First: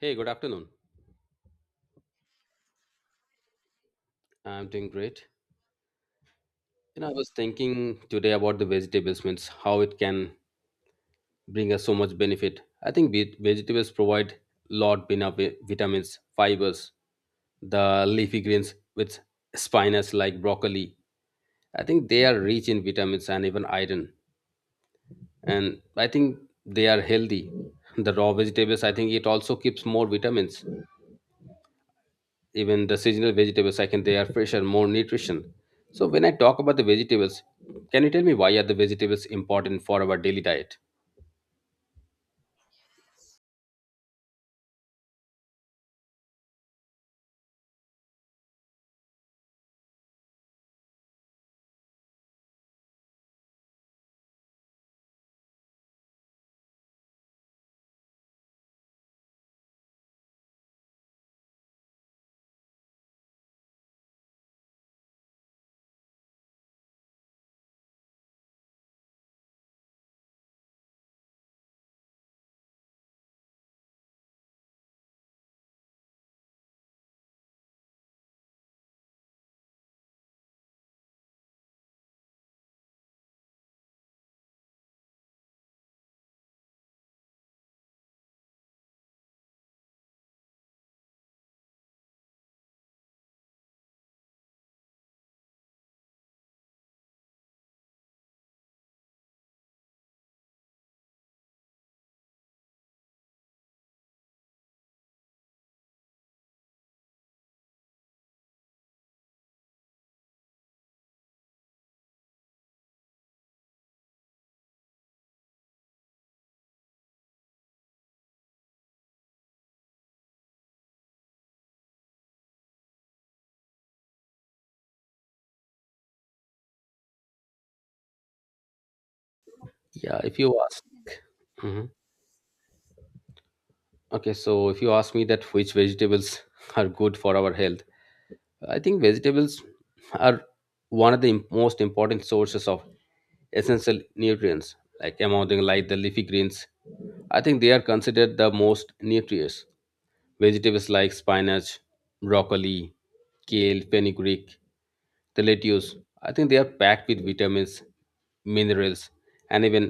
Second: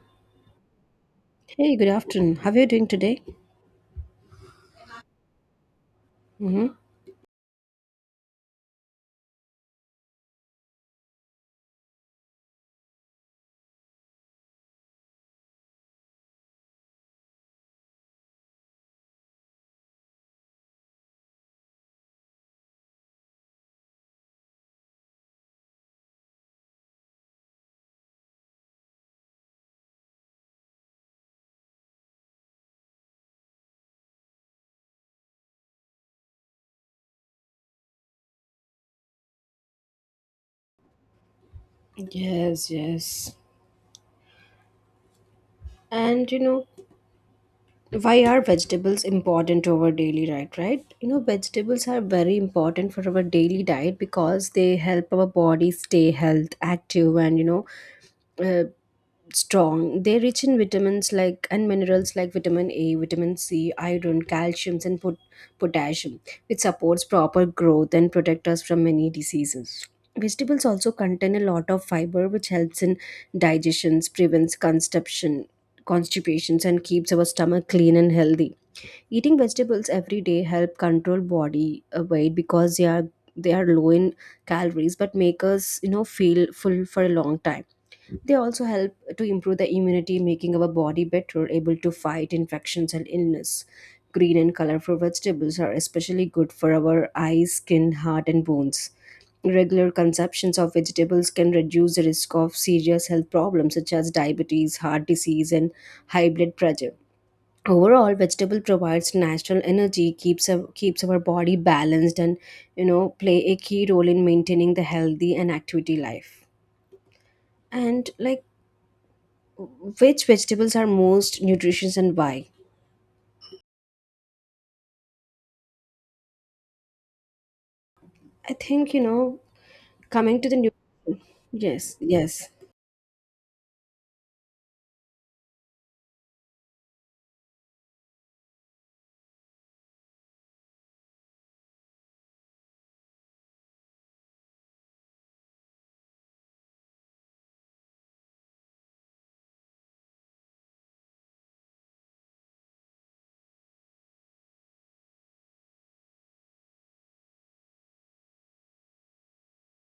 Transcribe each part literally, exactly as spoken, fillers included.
Hey, good afternoon. Hey, good afternoon. How are you doing today? I'm doing great. hmm You know, I was thinking today about the vegetables, means how it can bring us so much benefit. I think ve- vegetables provide lot of vitamins, fibers, the leafy greens with spinach like broccoli. I think they are rich in vitamins and even iron. And I think they are healthy. The raw vegetables, I think it also keeps more vitamins. Even the seasonal vegetables I can they are fresher, more nutrition. So when I talk about the vegetables, can you tell me why are the vegetables important for our daily diet? Yes, yes. And you know, why are vegetables important to our daily diet, right? You know, vegetables are very important for our daily diet because they help our body stay health active and you know, uh, strong. They're rich in vitamins like and minerals like vitamin A, vitamin C, iron, calcium, and pot- potassium, which supports proper growth and protect us from many diseases. Vegetables also contain a lot of fiber, which helps in digestions, prevents constipation, constipations, and keeps our stomach clean and healthy. Eating vegetables every day help control body uh, weight because they are they are low in calories but make us you know feel full for a long time. They also help to improve the immunity, making our body better able to fight infections and illness. Green and colorful vegetables are especially good for our eyes, skin, heart, and bones. Regular consumptions of vegetables can reduce the risk of serious health problems such as diabetes, heart disease, and high blood pressure. Overall, vegetable provides natural energy, keeps our, keeps our body balanced, and you know play a key role in maintaining the healthy and activity life and like. Which vegetables are most nutritious and why? I think, you know, Yeah, if coming you to the new. ask. Mhm. Yes, yes, Okay, so if you ask me that which vegetables are good for our health, I think vegetables are one of the im- most important sources of essential nutrients, like among them like the leafy greens. I think they are considered the most nutritious vegetables, like spinach, broccoli, kale, fenugreek, the lettuce. I think they are packed with vitamins, minerals, and even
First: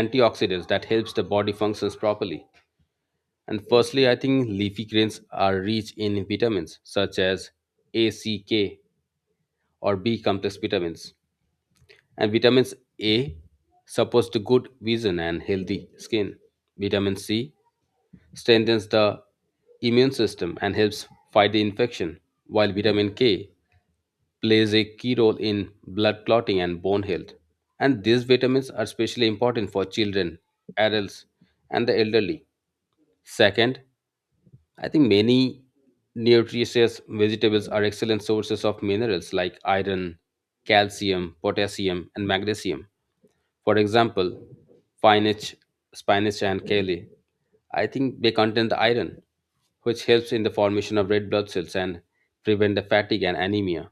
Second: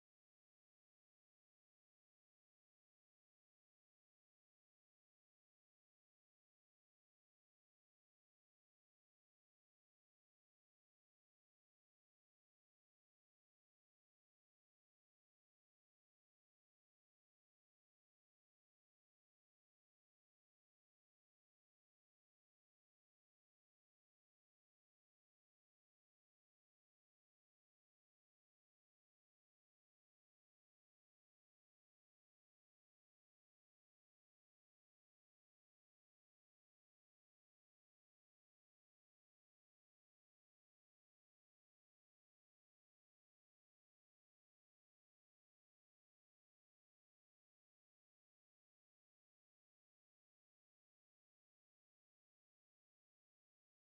antioxidants that helps the body functions properly. And firstly, I think leafy greens are rich in vitamins such as A, C, K, or B complex vitamins. And vitamins A supports the good vision and healthy skin. Vitamin C strengthens the immune system and helps fight the infection, while vitamin K plays a key role in blood clotting and bone health. And these vitamins are especially important for children, adults, and the elderly. Second, I think many nutritious vegetables are excellent sources of minerals like iron, calcium, potassium, and magnesium. For example, spinach, spinach and kale. I think they contain the iron, which helps in the formation of red blood cells and prevent the fatigue and anemia.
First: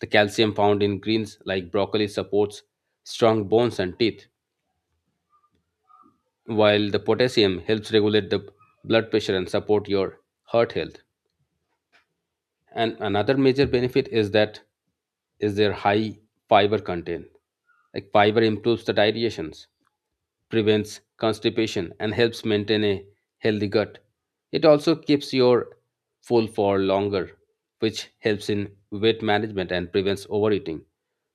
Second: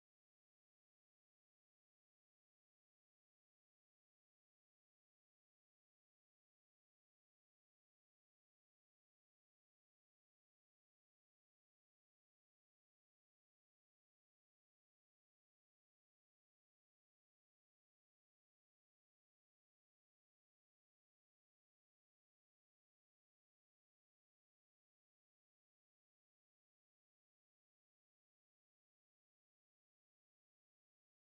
The calcium found in greens like broccoli supports strong bones and teeth, while the potassium helps regulate the blood pressure and support your heart health. And another major benefit is that is their high fiber content. Like, fiber improves the digestions, prevents constipation, and helps maintain a healthy gut. It also keeps your full for longer, which helps in weight management and prevents overeating.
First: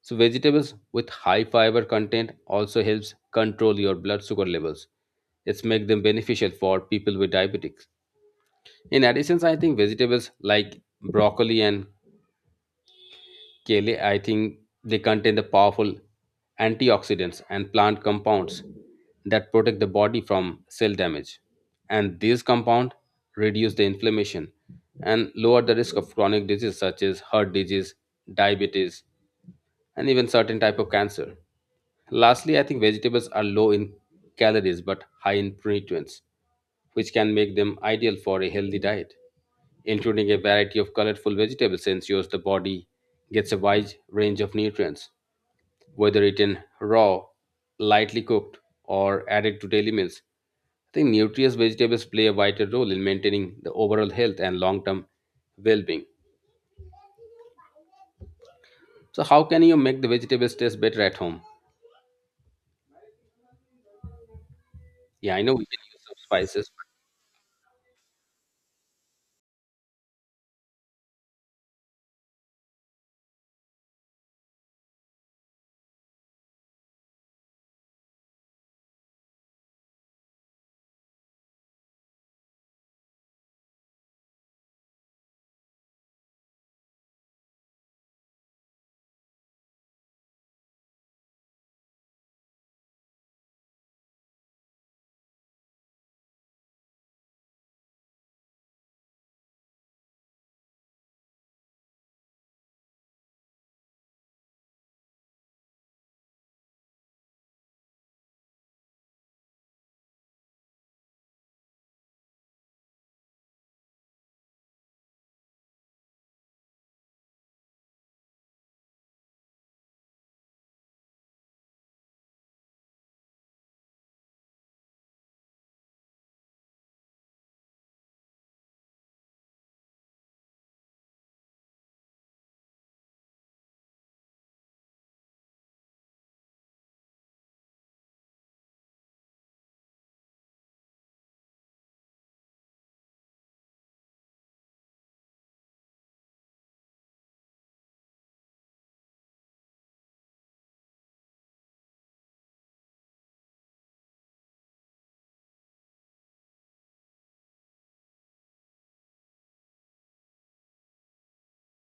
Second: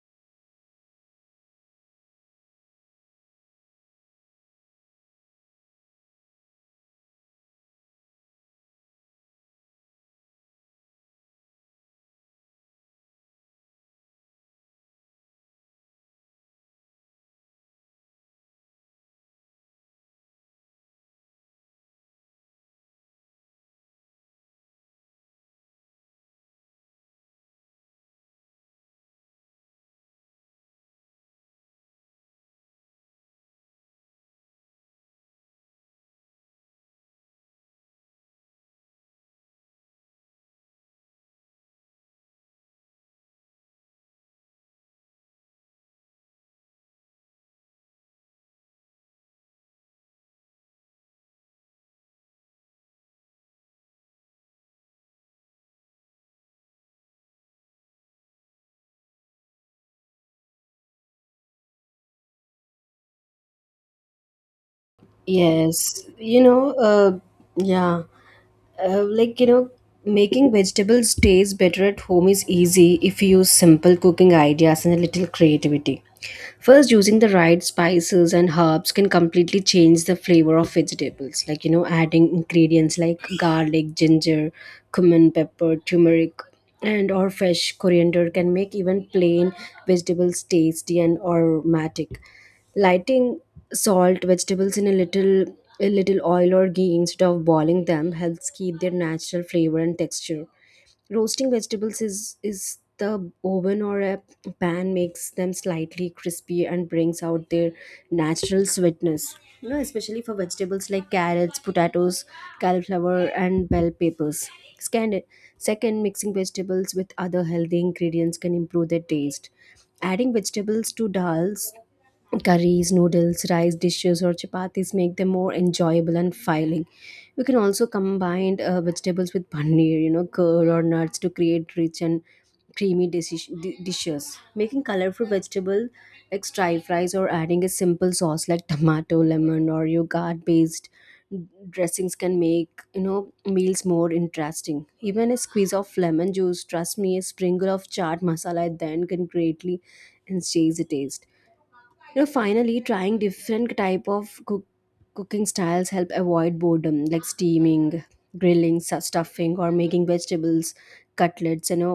So vegetables with high fiber content also helps control your blood sugar levels. It's make them beneficial for people with diabetics. In addition, I think vegetables like broccoli and kale, I think they contain the powerful antioxidants and plant compounds that protect the body from cell damage. And these compounds reduce the inflammation and lower the risk of chronic disease such as heart disease, diabetes, and even certain type of cancer. Lastly, I think vegetables are low in calories but high in nutrients, which can make them ideal for a healthy diet. Including a variety of colorful vegetables ensures the body gets a wide range of nutrients, whether eaten raw, lightly cooked, or added to daily meals. I think nutritious vegetables play a vital role in maintaining the overall health and long term well being. So, how can you make the vegetables taste better at home? Yeah, I know we can use yes. some You spices. know, uh, yeah. uh, like you know Making vegetables taste better at home is easy if you use simple cooking ideas and a little creativity. First, using the right spices and herbs can completely change the flavor of vegetables, like you know adding ingredients like garlic, ginger, cumin, pepper, turmeric, and or fresh coriander can make even plain vegetables tasty and aromatic. Lighting salt vegetables in a little a little oil or ghee instead of boiling them helps keep their natural flavor and texture. Roasting vegetables is is the oven or a pan makes them slightly crispy and brings out their natural sweetness, you know especially for vegetables like carrots, potatoes, cauliflower, and bell peppers. Scandi- Second, mixing vegetables with other healthy ingredients can improve their taste. Adding vegetables to dals, curries, noodles, rice dishes, or chapatis make them more enjoyable and filling. We can also combine uh, vegetables with paneer, you know, curd, or nuts to create rich and creamy dish- di- dishes. Making colorful vegetable like stir fries or adding a simple sauce like tomato, lemon, or yogurt based dressings can make you know meals more interesting. Even a squeeze of lemon juice, trust me, a sprinkle of chaat masala then can greatly enhance the taste. You know finally trying different type of cook, cooking styles help avoid boredom like steaming, grilling, su- stuffing, or making vegetables cutlets, you know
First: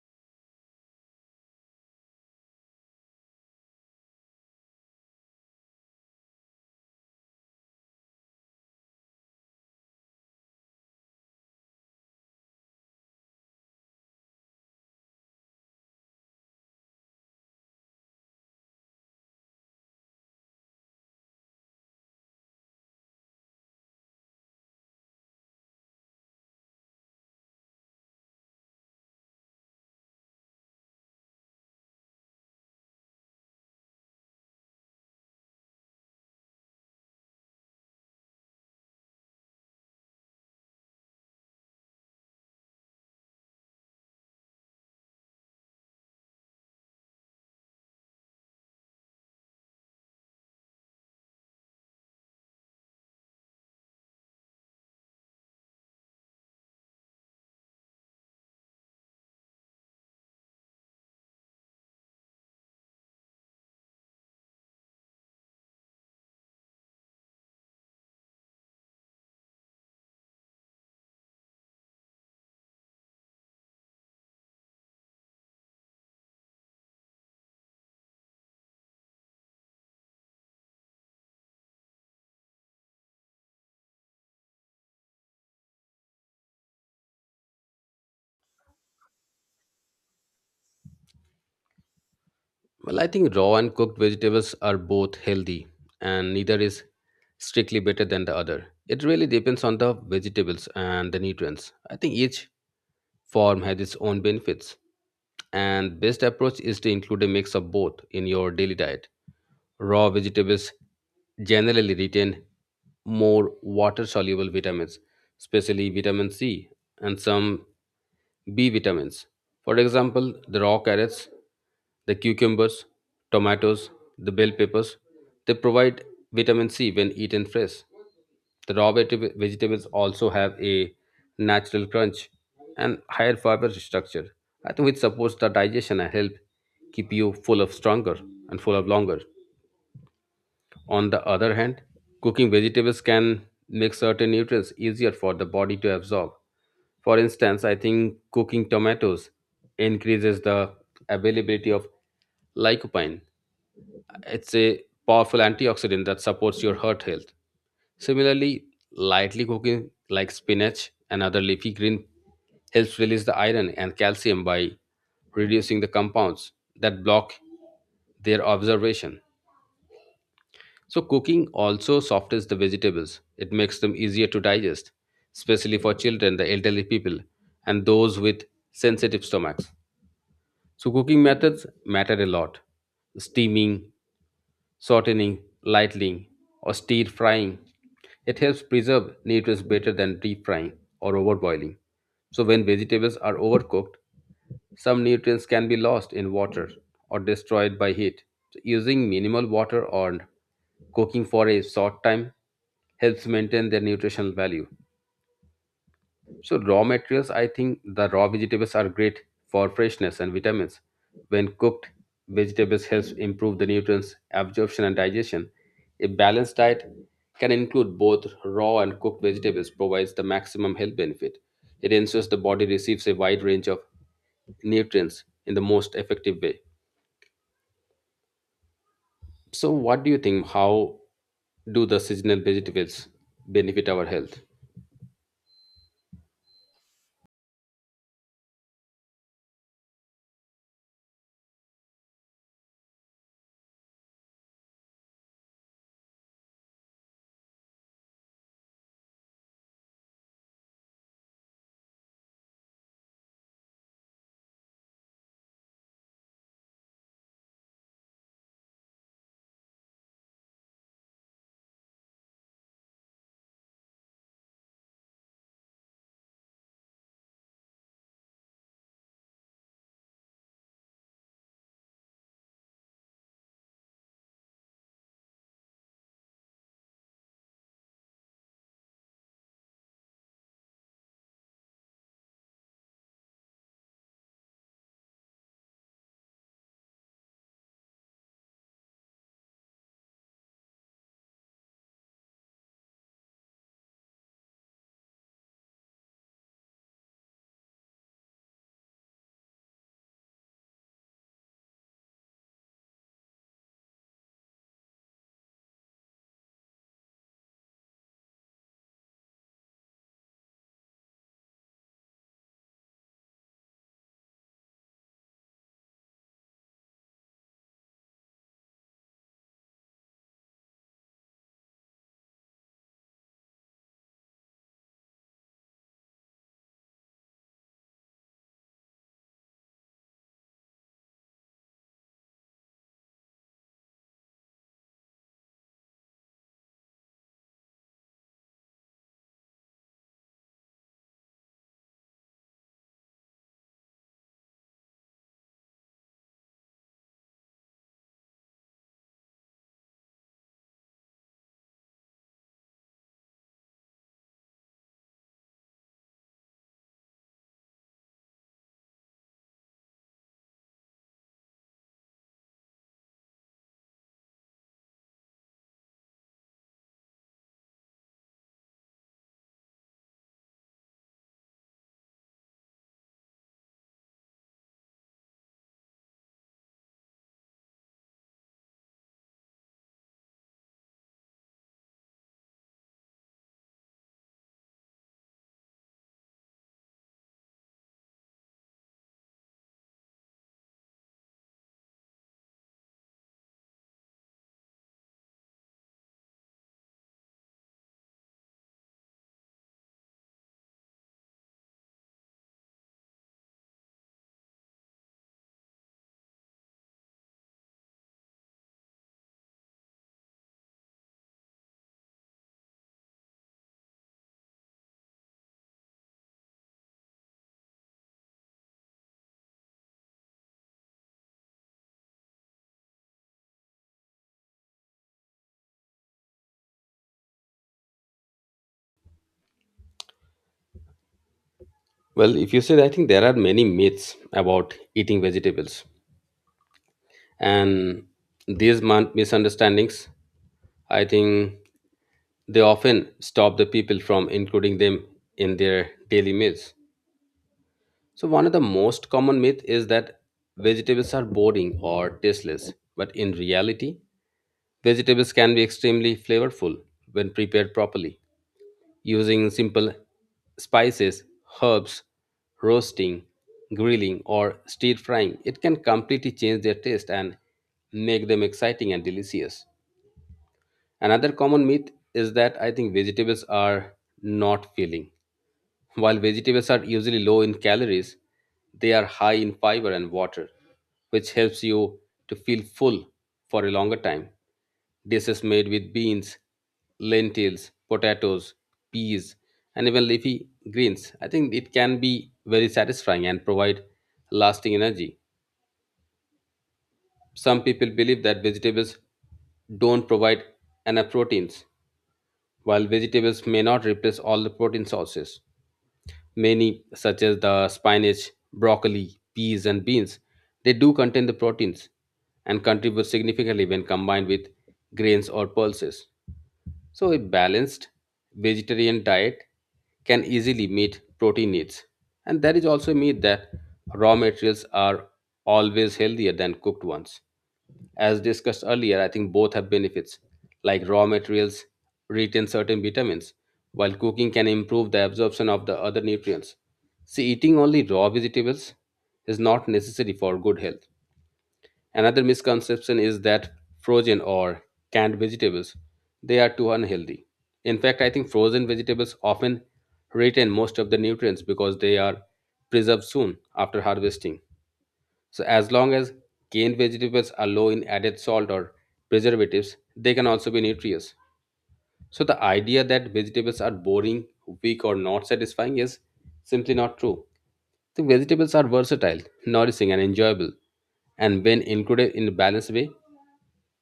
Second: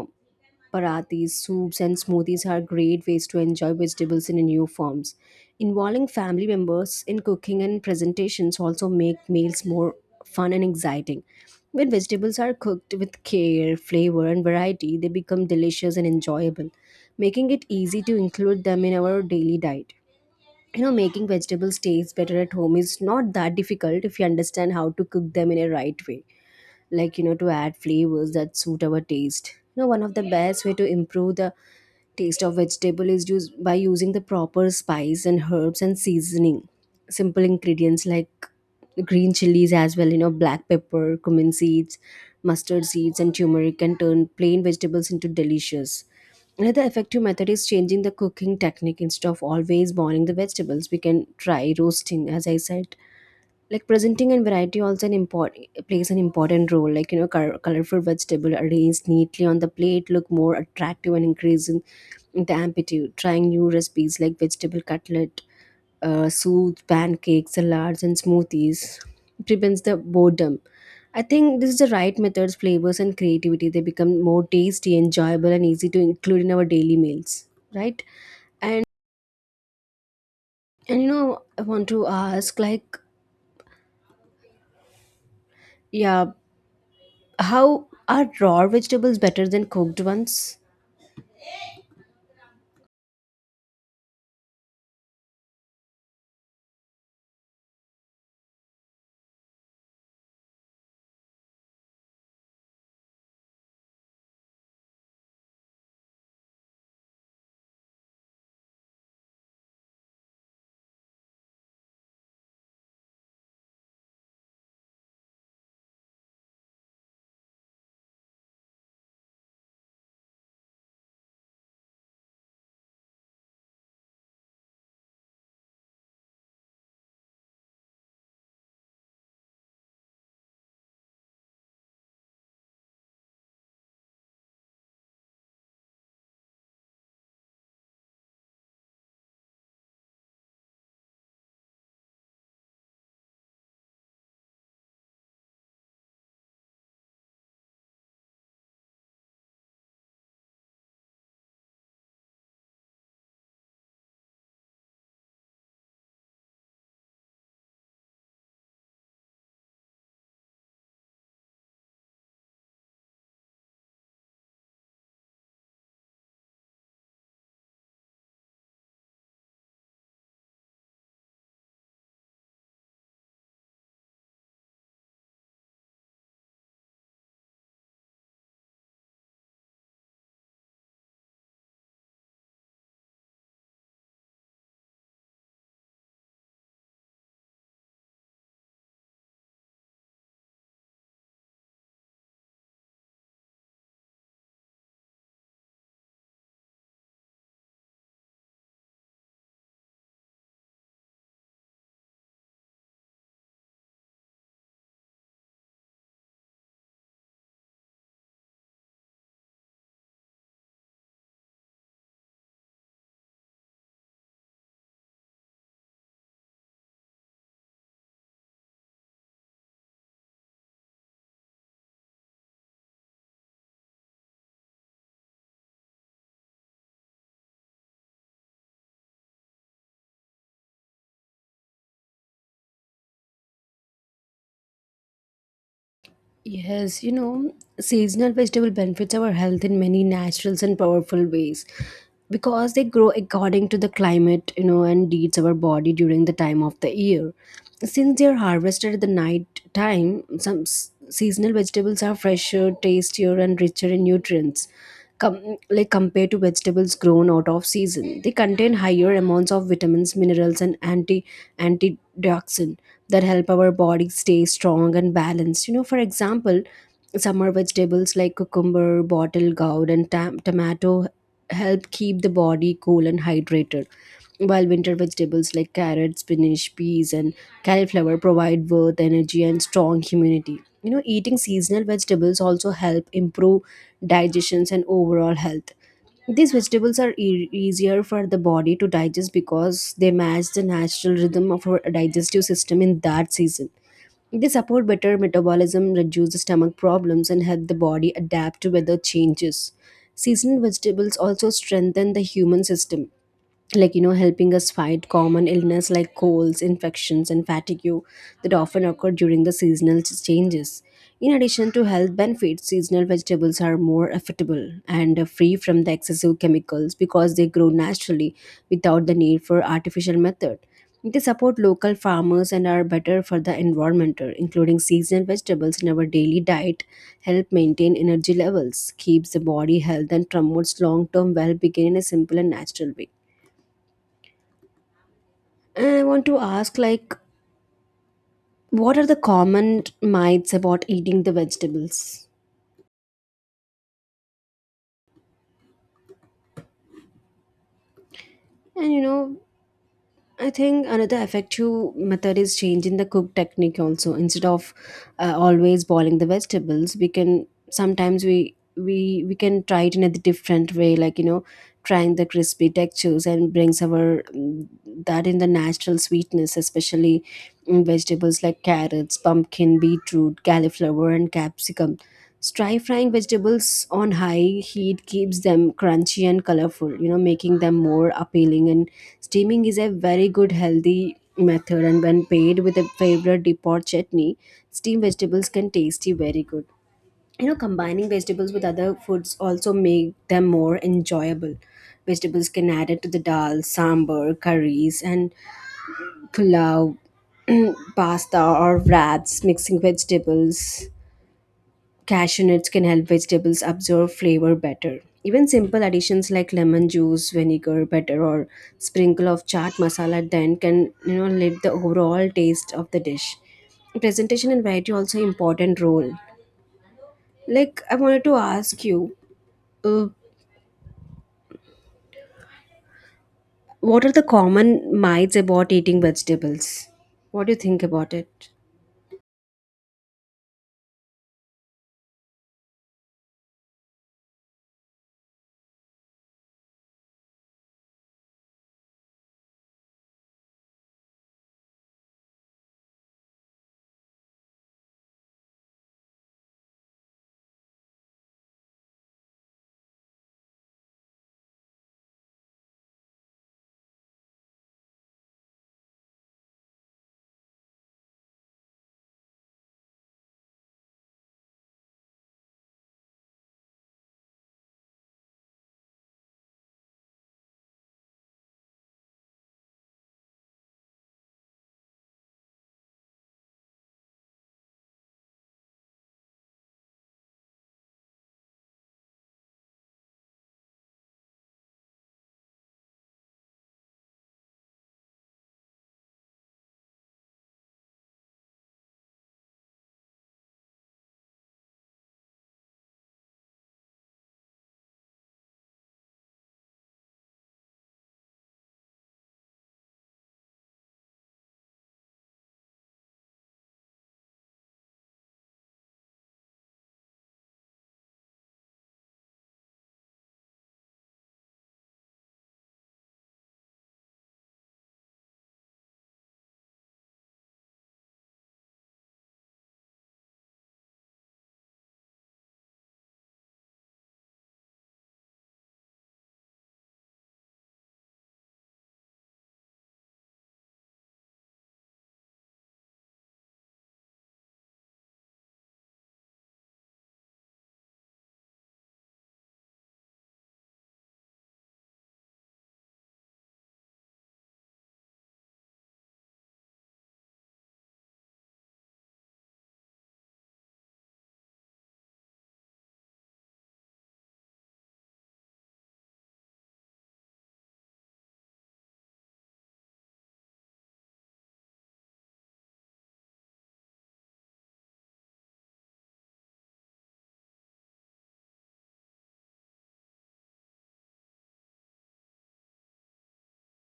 parathis, soups, and smoothies are great ways to enjoy vegetables in new forms. Involving family members in cooking and presentations also make meals more fun and exciting. When vegetables are cooked with care, flavor, and variety, they become delicious and enjoyable, making it easy to include them in our daily diet. You know making vegetables taste better at home is not that difficult if you understand how to cook them in a right way, like you know to add flavors that suit our taste. You know one of the best way to improve the taste of vegetable is used by using the proper spice and herbs and seasoning. Simple ingredients like green chilies as well, you know, black pepper, cumin seeds, mustard seeds, and turmeric can turn plain vegetables into delicious. Another effective method is changing the cooking technique instead of always boiling the vegetables. We can try roasting, as I said, like presenting and variety also an important plays an important role, like you know col- colorful vegetable arranged neatly on the plate look more attractive and increasing the amplitude, trying new recipes like vegetable cutlet, uh, soups, pancakes, salads, and smoothies prevents the boredom. I think this is the right methods, flavors, and creativity, they become more tasty, enjoyable, and easy to include in our daily meals, right? And and you know I want to ask, like, yeah, how are raw vegetables better than cooked ones? Well, I think raw and cooked vegetables are both healthy, and neither is strictly better than the other. It really depends on the vegetables and the nutrients. I think each form has its own benefits, and best approach is to include a mix of both in your daily diet. Raw vegetables generally retain more water soluble vitamins, especially vitamin C and some B vitamins. For example, the raw carrots, the cucumbers, tomatoes, the bell peppers, they provide vitamin C when eaten fresh. The raw veg- vegetables also have a natural crunch and higher fiber structure, I think, which supports the digestion and help keep you full of stronger and full of longer. On the other hand, cooking vegetables can make certain nutrients easier for the body to absorb. For instance, I think cooking tomatoes increases the availability of lycopene. It's a powerful antioxidant that supports your heart health. Similarly, lightly cooking like spinach and other leafy green helps release the iron and calcium by reducing the compounds that block their absorption. So, cooking also softens the vegetables. It makes them easier to digest, especially for children, the elderly people, and those with sensitive stomachs. So, cooking methods matter a lot. Steaming, sauteing, lightning, or stir frying. It helps preserve nutrients better than deep frying or overboiling. So, when vegetables are overcooked, some nutrients can be lost in water or destroyed by heat. So using minimal water or cooking for a short time helps maintain their nutritional value. So raw materials, I think the raw vegetables are great for freshness and vitamins. When cooked, vegetables helps improve the nutrients absorption and digestion. A balanced diet can include both raw and cooked vegetables provides the maximum health benefit. It ensures the body receives a wide range of nutrients in the most effective way. So what do you think, how do the seasonal vegetables benefit our health? Yes, you know, seasonal vegetable benefits our health in many natural and powerful ways because they grow according to the climate, you know, and needs our body during the time of the year. Since they are harvested at the night time, some s- seasonal vegetables are fresher, tastier, and richer in nutrients. Com- like compared to vegetables grown out of season. They contain higher amounts of vitamins, minerals, and anti antioxidant that help our body stay strong and balanced. You know, for example, summer vegetables like cucumber, bottle gourd, and tam- tomato help keep the body cool and hydrated, while winter vegetables like carrots, spinach, peas, and cauliflower provide both energy and strong immunity. You know, eating seasonal vegetables also help improve digestions and overall health. These vegetables are e- easier for the body to digest because they match the natural rhythm of our digestive system in that season. They support better metabolism, reduce stomach problems, and help the body adapt to weather changes. Seasonal vegetables also strengthen the human system, like you know helping us fight common illness like colds, infections, and fatigue that often occur during the seasonal ch- changes. In addition to health benefits, seasonal vegetables are more affordable and uh, free from the excessive chemicals because they grow naturally without the need for artificial method. They support local farmers and are better for the environment. Including seasonal vegetables in our daily diet help maintain energy levels, keeps the body health, and promotes long-term well-being in a simple and natural way. And I want to ask, like, what are the common myths about eating the vegetables? And you know, I think another effective method is changing the cook technique also. Instead of uh, always boiling the vegetables, we can sometimes we we we can try it in a different way, like you know, trying the crispy textures and brings our mm, that in the natural sweetness, especially in vegetables like carrots, pumpkin, beetroot, cauliflower, and capsicum. Stir frying vegetables on high heat keeps them crunchy and colorful, you know, making them more appealing. And steaming is a very good healthy method. And when paired with a favorite dip or chutney, steamed vegetables can tasty very good. You know, combining vegetables with other foods also make them more enjoyable. Vegetables can add it to the dal, sambar, curries, and pulao, pasta, or wraps. Mixing vegetables cashew nuts can help vegetables absorb flavor better. Even simple additions like lemon juice, vinegar, butter, or sprinkle of chaat masala at the end can you know lift the overall taste of the dish. Presentation and variety also important role. Like I wanted to ask you, uh, what are the common myths about eating vegetables? What do you think about it? Well, if you say, I think there are many myths about eating vegetables, and these mon- misunderstandings, I think they often stop the people from including them in their daily meals. So one of the most common myth is that vegetables are boring or tasteless, but in reality vegetables can be extremely flavorful when prepared properly. Using simple spices, herbs, roasting, grilling, or stir frying it can completely change their taste and make them exciting and delicious. Another common myth is that, I think, vegetables are not filling. While vegetables are usually low in calories, they are high in fiber and water, which helps you to feel full for a longer time. Dishes made with beans, lentils, potatoes, peas, and even leafy greens, I think it can be very satisfying and provide lasting energy. Some people believe that vegetables don't provide enough proteins. While vegetables may not replace all the protein sources, many, such as the spinach, broccoli, peas, and beans, they do contain the proteins and contribute significantly when combined with grains or pulses. So, a balanced vegetarian diet can easily meet protein needs. And there is also a myth that raw materials are always healthier than cooked ones. As discussed earlier, I think both have benefits, like raw materials retain certain vitamins, while cooking can improve the absorption of the other nutrients. See, eating only raw vegetables is not necessary for good health. Another misconception is that frozen or canned vegetables they are too unhealthy. In fact, I think frozen vegetables often retain most of the nutrients because they are preserved soon after harvesting. So as long as canned vegetables are low in added salt or preservatives, they can also be nutritious. So the idea that vegetables are boring, weak, or not satisfying is simply not true. The vegetables are versatile, nourishing, and enjoyable, and when included in a balanced way,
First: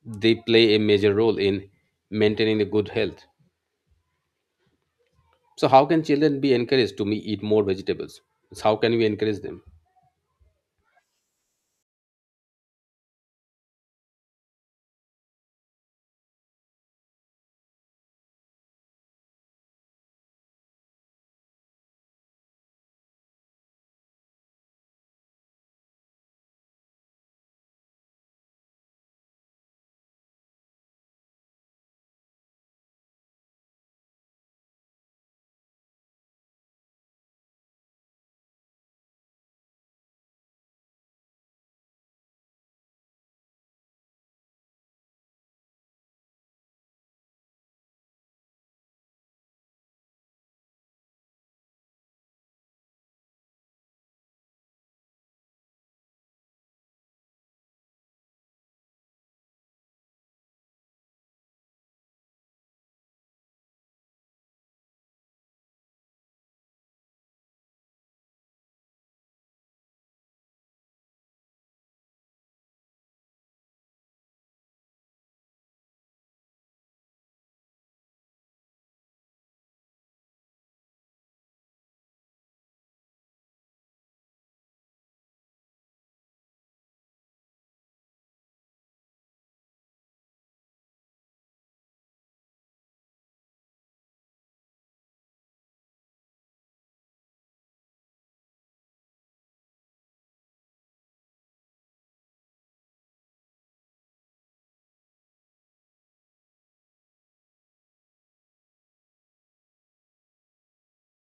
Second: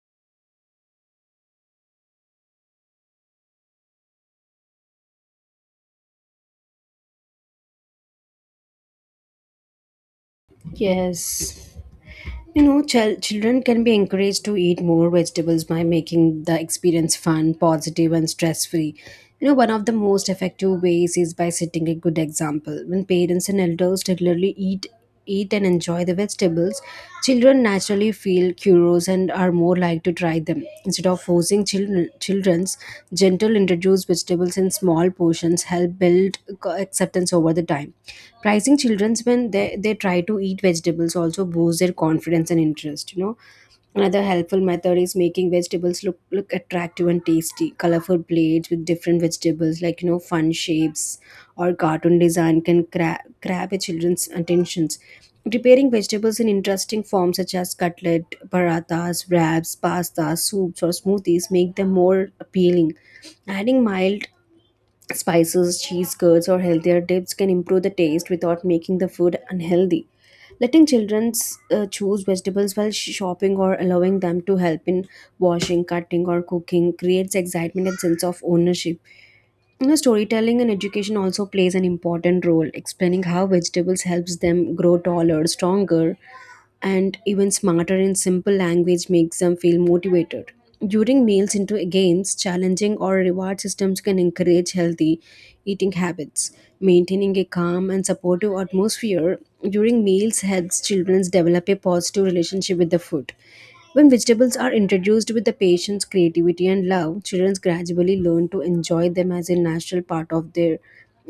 they play a major role in maintaining the good health. So how can children be encouraged to me eat more vegetables? So how can we encourage them? Yes. You know, chil- children can be encouraged to eat more vegetables by making the experience fun, positive, and stress free. You know, one of the most effective ways is by setting a good example. When parents and elders regularly eat, eat and enjoy the vegetables, children naturally feel curious and are more likely to try them. Instead of forcing children, children's gentle introduce vegetables in small portions help build co- acceptance over the time. Pricing children's when they, they try to eat vegetables also boosts their confidence and interest, you know. Another helpful method is making vegetables look look attractive and tasty. Colorful plates with different vegetables, like, you know, fun shapes or cartoon design can cra- grab a children's attentions. Preparing vegetables in interesting forms such as cutlet, parathas, wraps, pastas, soups, or smoothies make them more appealing. Adding mild spices, cheese curds, or healthier dips can improve the taste without making the food unhealthy. Letting children uh, choose vegetables while sh- shopping or allowing them to help in washing, cutting, or cooking creates excitement and sense of ownership. You know, storytelling and education also plays an important role, explaining how vegetables helps them grow taller, stronger, and even smarter in simple language makes them feel motivated. During meals into games, challenging or reward systems can encourage healthy eating habits. Maintaining a calm and supportive atmosphere during meals helps children develop a positive relationship with the food. When vegetables are introduced with the patient's creativity and love, children gradually learn to enjoy them as a natural part of their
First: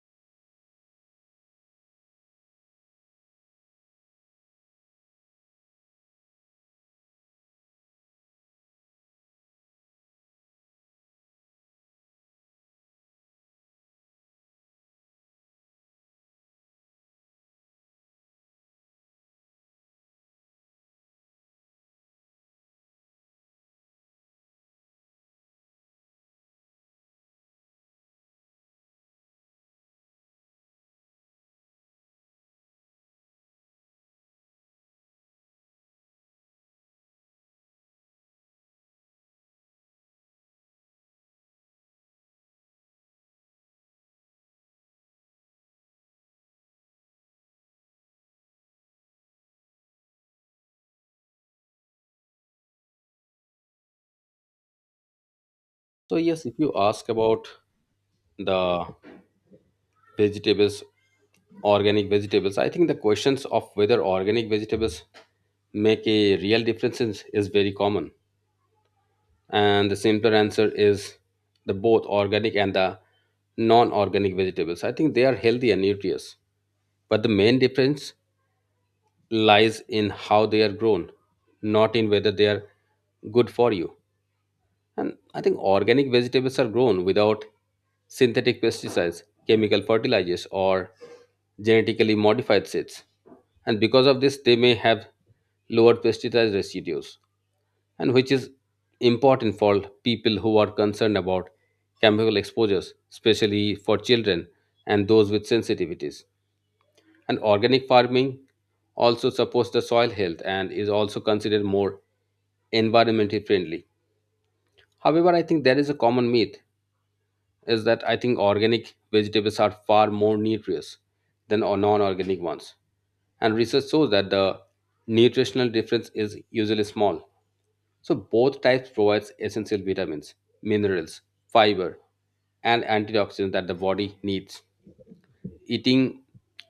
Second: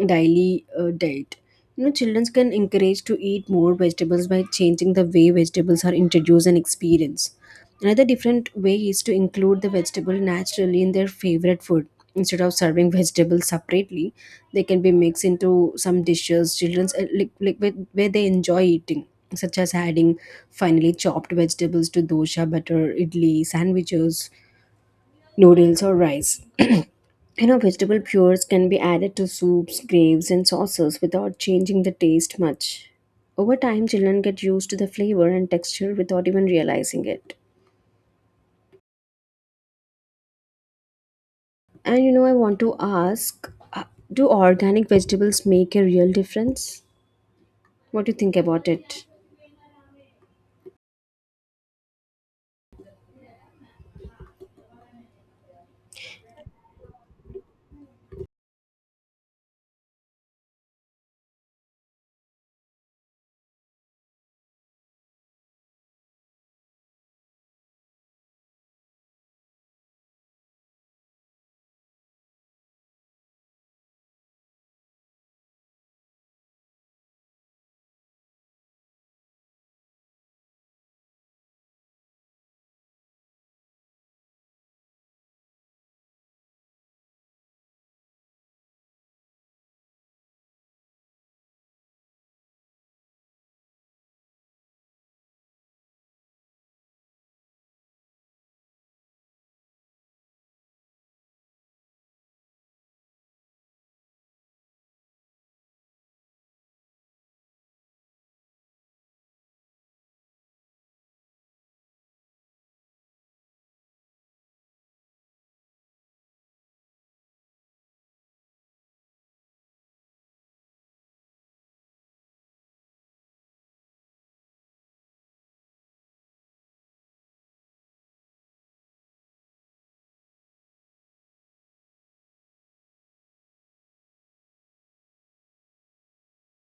daily uh, diet. You know, children can encourage to eat more vegetables by changing the way vegetables are introduced and experienced. Another different way is to include the vegetable naturally in their favorite food. Instead of serving vegetables separately, they can be mixed into some dishes children's uh, like, like where, where they enjoy eating, such as adding finely chopped vegetables to dosha, butter, idli, sandwiches, noodles, or rice. You know, vegetable purees can be added to soups, graves, and sauces without changing the taste much. Over time, children get used to the flavor and texture without even realizing it. And you know, I want to ask uh, do organic vegetables make a real difference? What do you think about it? So yes, if you ask about the vegetables, organic vegetables, I think the questions of whether organic vegetables make a real difference is, is very common. And the simpler answer is the both organic and the non-organic vegetables. I think they are healthy and nutritious. But the main difference lies in how they are grown, not in whether they are good for you. And I think organic vegetables are grown without synthetic pesticides, chemical fertilizers, or genetically modified seeds. And because of this, they may have lower pesticide residues, and which is important for people who are concerned about chemical exposures, especially for children and those with sensitivities. And organic farming also supports the soil health and is also considered more environmentally friendly. However, I think there is a common myth is that, I think, organic vegetables are far more nutritious than or non-organic ones. And research shows that the nutritional difference is usually small. So both types provides essential vitamins, minerals, fiber, and antioxidants that the body needs. Eating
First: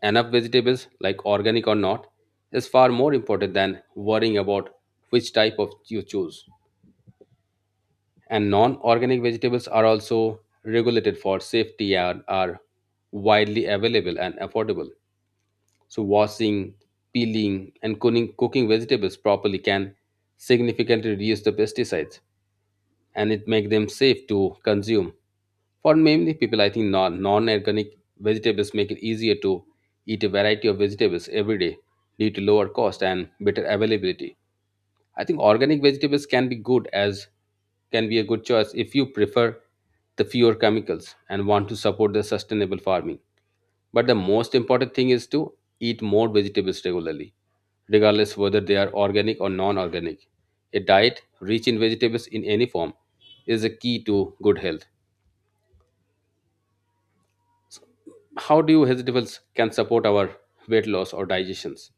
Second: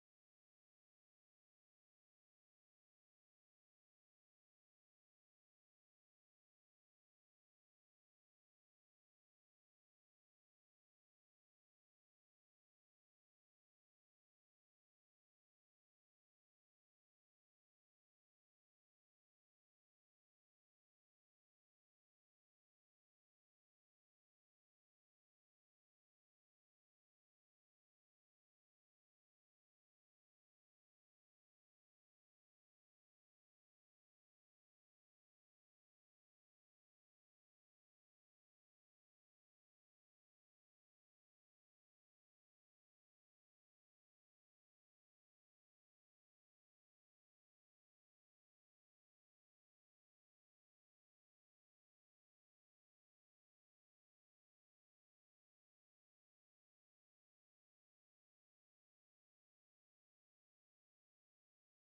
enough vegetables, like organic or not, is far more important than worrying about which type of you choose. And non-organic vegetables are also regulated for safety and are widely available and affordable. So washing, peeling, and cooking, cooking vegetables properly can significantly reduce the pesticides and it make them safe to consume. For many people, I think non organic vegetables make it easier to eat a variety of vegetables every day due to lower cost and better availability. I think organic vegetables can be good as can be a good choice if you prefer the fewer chemicals and want to support the sustainable farming. But the most important thing is to eat more vegetables regularly, regardless whether they are organic or non-organic. A diet rich in vegetables in any form is a key to good health. How do you vegetables can support our weight loss or digestions?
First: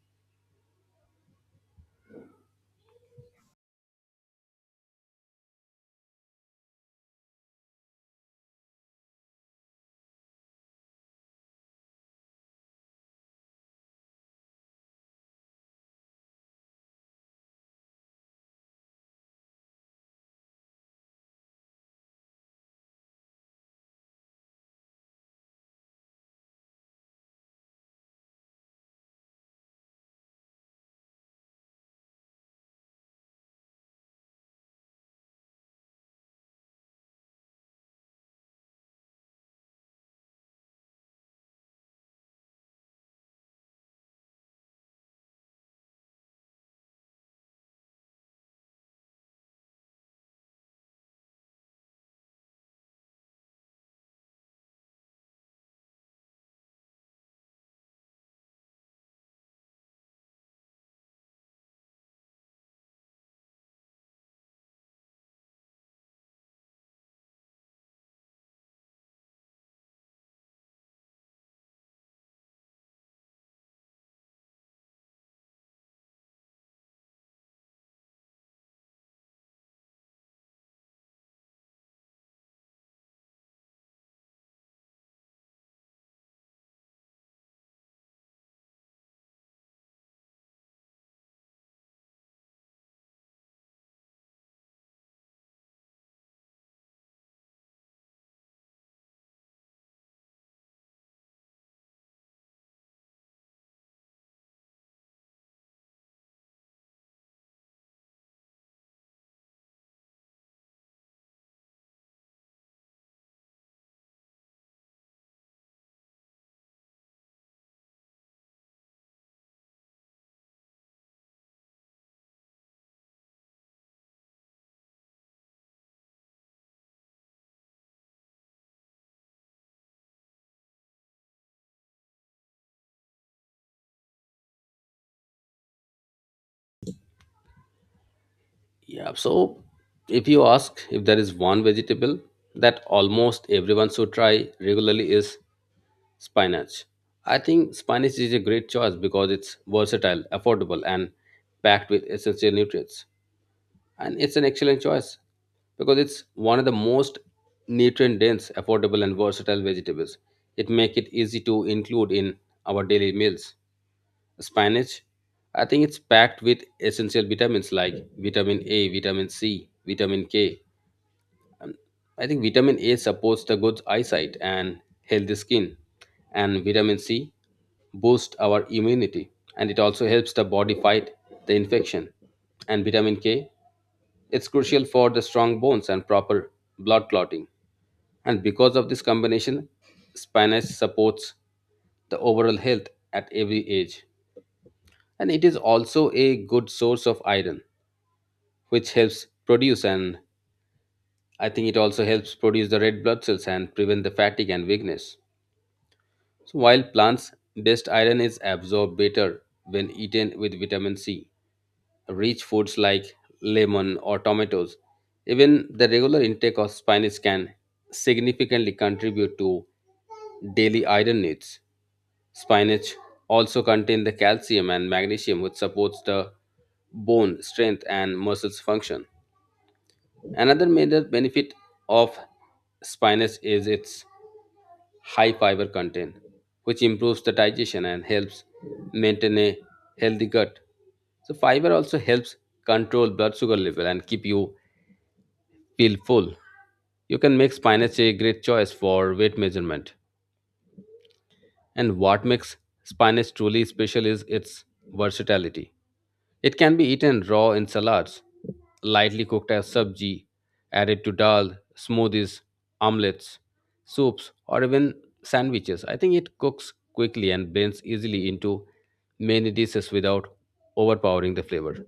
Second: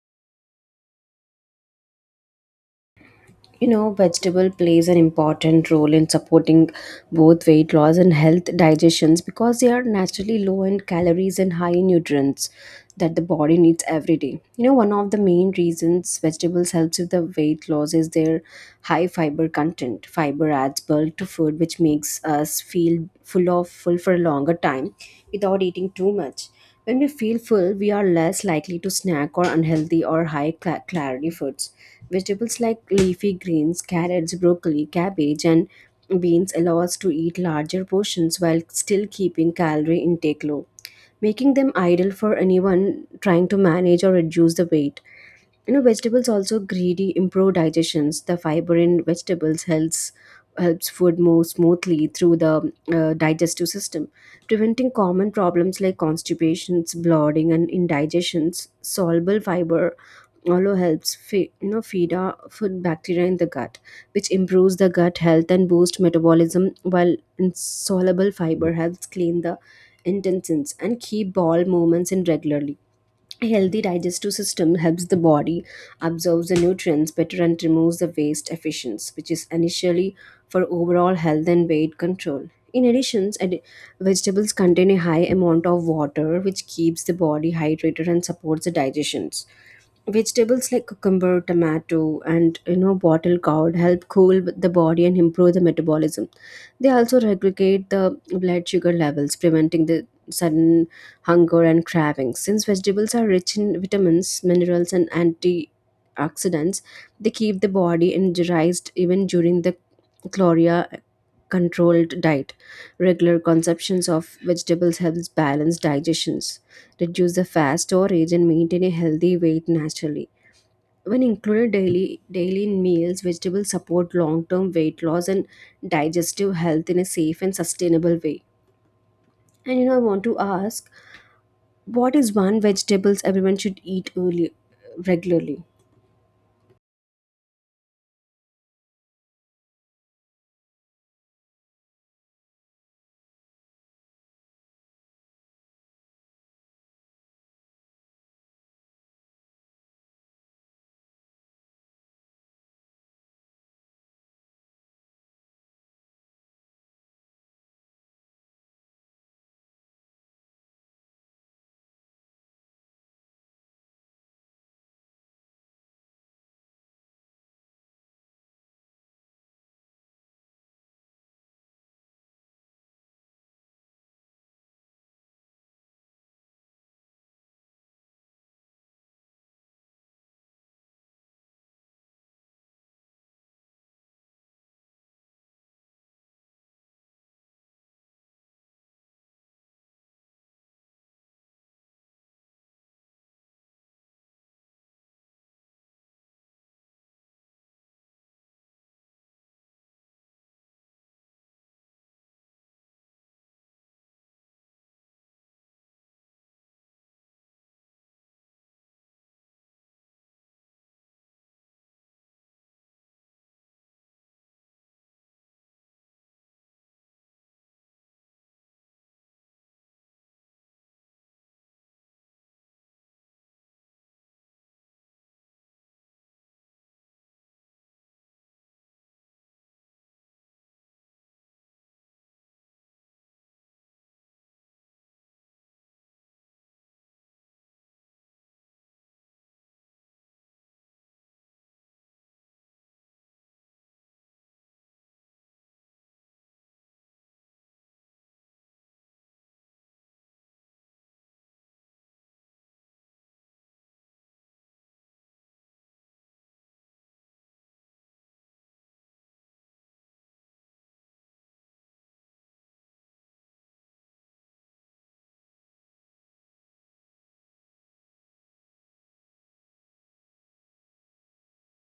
You know, vegetable plays an important role in supporting both weight loss and health digestions because they are naturally low in calories and high in nutrients that the body needs every day. You know, one of the main reasons vegetables helps with the weight loss is their high fiber content. Fiber adds bulk to food, which makes us feel full of full for a longer time without eating too much. When we feel full, we are less likely to snack or unhealthy or high cla- calorie foods. Vegetables like leafy greens, carrots, broccoli, cabbage, and beans allow us to eat larger portions while still keeping calorie intake low, making them ideal for anyone trying to manage or reduce the weight. You know vegetables also greedy improve digestions. The fiber in vegetables helps helps food move smoothly through the uh, digestive system, preventing common problems like constipations, bloating, and indigestions. Soluble fiber also helps fe- you know feed our food bacteria in the gut, which improves the gut health and boosts metabolism, while insoluble fiber helps clean the intestines and keep bowel movements in regularly. A healthy digestive system helps the body absorb the nutrients better and removes the waste efficiency, which is initially for overall health and weight control. In addition, ad- vegetables contain a high amount of water, which keeps the body hydrated and supports the digestions. Vegetables like cucumber, tomato, and you know bottle gourd help cool the body and improve the metabolism. They also regulate the blood sugar levels, preventing the sudden hunger and cravings. Since vegetables are rich in vitamins, minerals, and antioxidants, they keep the body energized even during the chloria controlled diet. Regular consumptions of vegetables helps balance digestions, reduce the fast storage, and maintain a healthy weight naturally. When included daily daily in meals, vegetables support long term weight loss and digestive health in a safe and sustainable way. And you know I want to ask, what is one vegetables everyone should eat early regularly? Yeah, so if you ask if there is one vegetable that almost everyone should try regularly is spinach. I think spinach is a great choice because it's versatile, affordable, and packed with essential nutrients, and it's an excellent choice because it's one of the most nutrient dense, affordable, and versatile vegetables. It makes it easy to include in our daily meals. Spinach, I think it's packed with essential vitamins like vitamin A, vitamin C, vitamin K. I think vitamin A supports the good eyesight and healthy skin, and vitamin C boosts our immunity and it also helps the body fight the infection. And vitamin K, it's crucial for the strong bones and proper blood clotting. And because of this combination, spinach supports the overall health at every age. And it is also a good source of iron which helps produce and I think it also helps produce the red blood cells and prevent the fatigue and weakness. So while plants best iron is absorbed better when eaten with vitamin C rich foods like lemon or tomatoes, even the regular intake of spinach can significantly contribute to daily iron needs. Spinach also contains the calcium and magnesium, which supports the bone strength and muscles function. Another major benefit of spinach is its high fiber content, which improves the digestion and helps maintain a healthy gut. So fiber also helps control blood sugar level and keep you feel full. You can make spinach a great choice for weight measurement. And what makes spinach truly special is its versatility. It can be eaten raw in salads, lightly cooked as sabji, added to dal, smoothies, omelets, soups, or even sandwiches. I think it cooks quickly and blends easily into many dishes without overpowering the flavor.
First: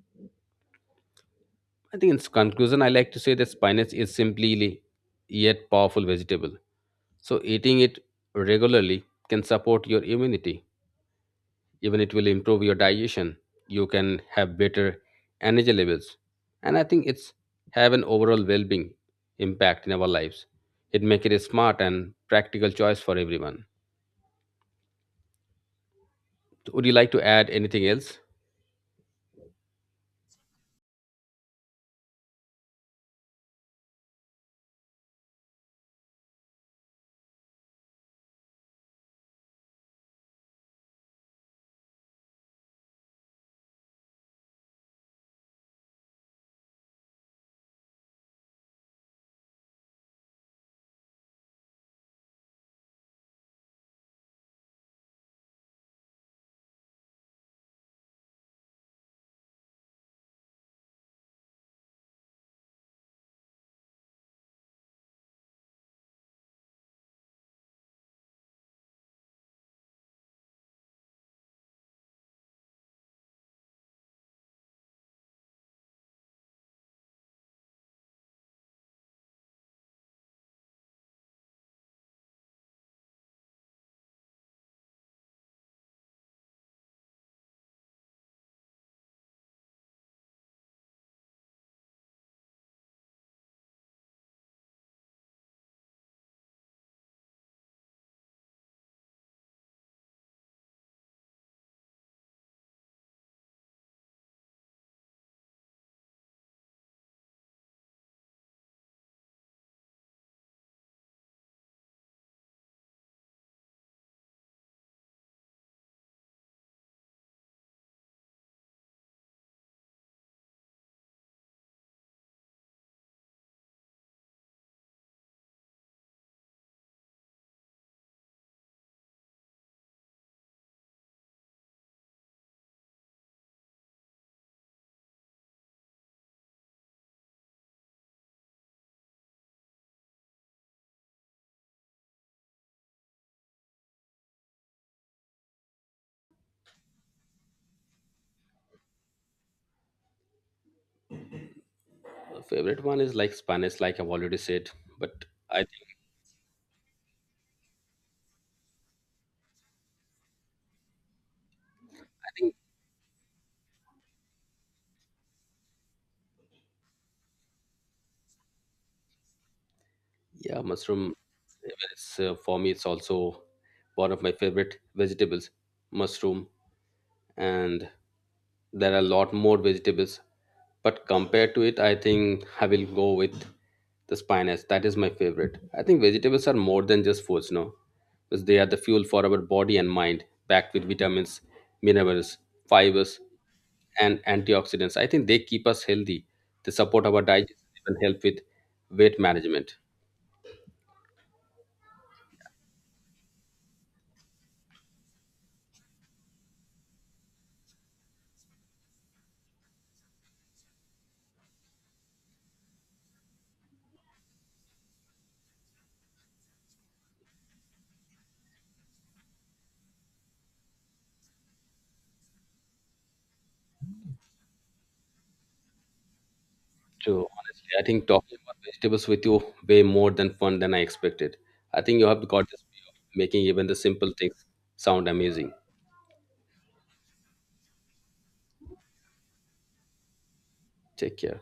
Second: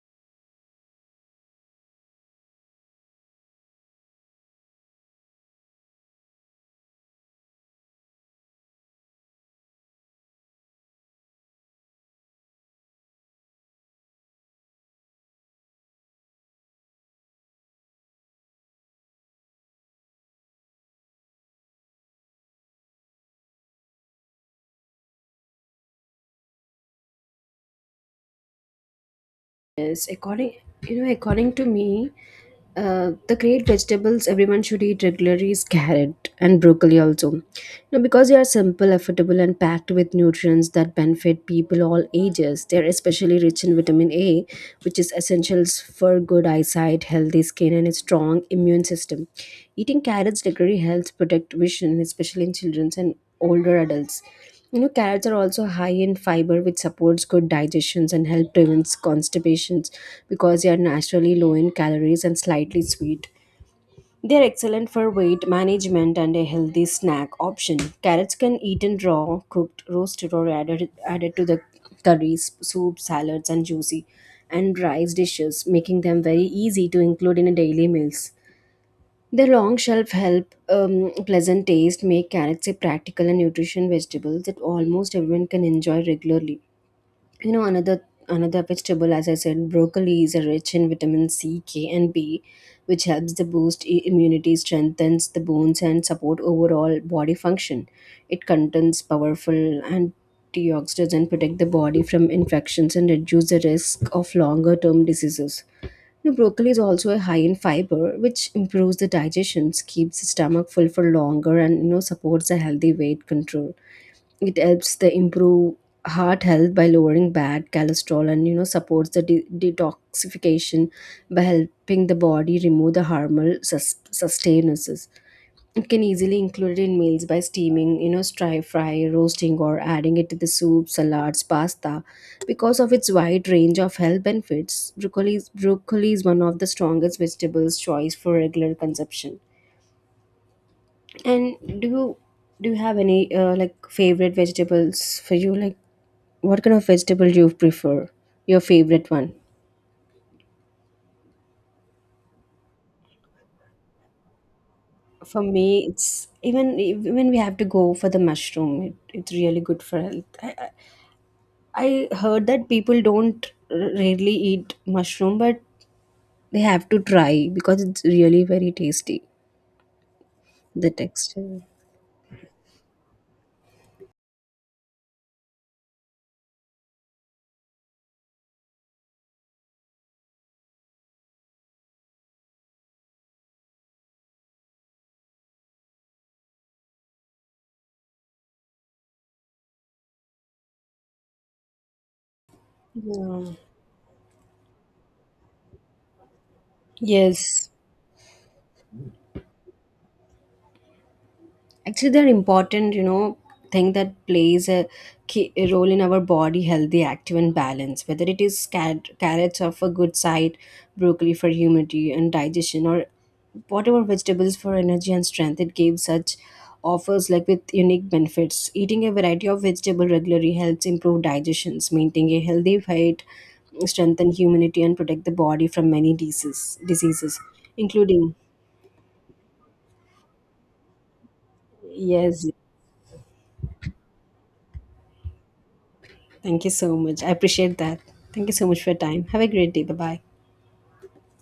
I think in conclusion, I like to say that spinach is simply yet powerful vegetable. So eating it regularly can support your immunity, even it will improve your digestion, you can have better energy levels, and I think it's have an overall well-being impact in our lives. It make it a smart and practical choice for everyone. So would you like to add anything else? Yes, according you know, according to me, uh, the great vegetables everyone should eat regularly is carrot and broccoli also. You know, because they are simple, affordable, and packed with nutrients that benefit people all ages. They are especially rich in vitamin A, which is essentials for good eyesight, healthy skin, and a strong immune system. Eating carrots regularly helps protect vision, especially in children and older adults. You know, carrots are also high in fiber, which supports good digestions and help prevents constipations, because they are naturally low in calories and slightly sweet. They are excellent for weight management and a healthy snack option. Carrots can eaten raw, cooked, roasted, or added added to the curries, soup, salads, and juicy and rice dishes, making them very easy to include in a daily meals. The long shelf help, um, pleasant taste, make carrots a practical and nutrition vegetable that almost everyone can enjoy regularly. You know, another another vegetable, as I said, broccoli is a rich in vitamin C, K, and B, which helps to boost i- immunity, strengthens the bones, and support overall body function. It contains powerful antioxidants and protect the body from infections and reduce the risk of longer term diseases. Now, broccoli is also high in fiber, which improves the digestion, keeps the stomach full for longer, and you know supports a healthy weight control. It helps the improve heart health by lowering bad cholesterol and you know supports the de- detoxification by helping the body remove the harmful sus- sustainances. It can easily include it in meals by steaming, you know, stir fry, roasting, or adding it to the soup, salads, pasta. Because of its wide range of health benefits, broccoli is, broccoli is one of the strongest vegetables choice for regular consumption. And do you do you have any uh, like favorite vegetables for you? Like what kind of vegetable do you prefer? Your favorite one? Uh, favorite one is like spinach, like I've already said, but For I me, it's even even we have to go for the mushroom. It, it's really good for health. I, I heard think, that people don't r- rarely eat mushroom, but they have to try because it's really very tasty. yeah, The mushroom. texture. Even it's, uh, for me it's also one of my favorite vegetables, mushroom. And there are a lot more vegetables, but compared to it I think I will go with the spinach. That is my favorite. I think vegetables are more than just foods, no, because they are the fuel for our body and mind, packed with vitamins, minerals, fibers, Yeah. and antioxidants. I think they keep us healthy, they support our Yes. digestion, and help with weight management. Actually, they're important, you know, thing that plays a key a role in our body, healthy, active, and balance. Whether it is car- carrots are for good sight, broccoli for humidity and digestion, or whatever vegetables for energy and strength, it gives such offers like with unique benefits. Eating a variety of vegetable regularly helps improve digestions, maintain a healthy weight, strengthen immunity, and protect the body from many diseases, True, diseases, honestly. I think including talking about vegetables with you way more than fun than I expected. I think you have yes, got this way of making even the simple things sound amazing. thank you so much. I appreciate that. Thank you so much for your time. Have a great day. Bye bye. Take care.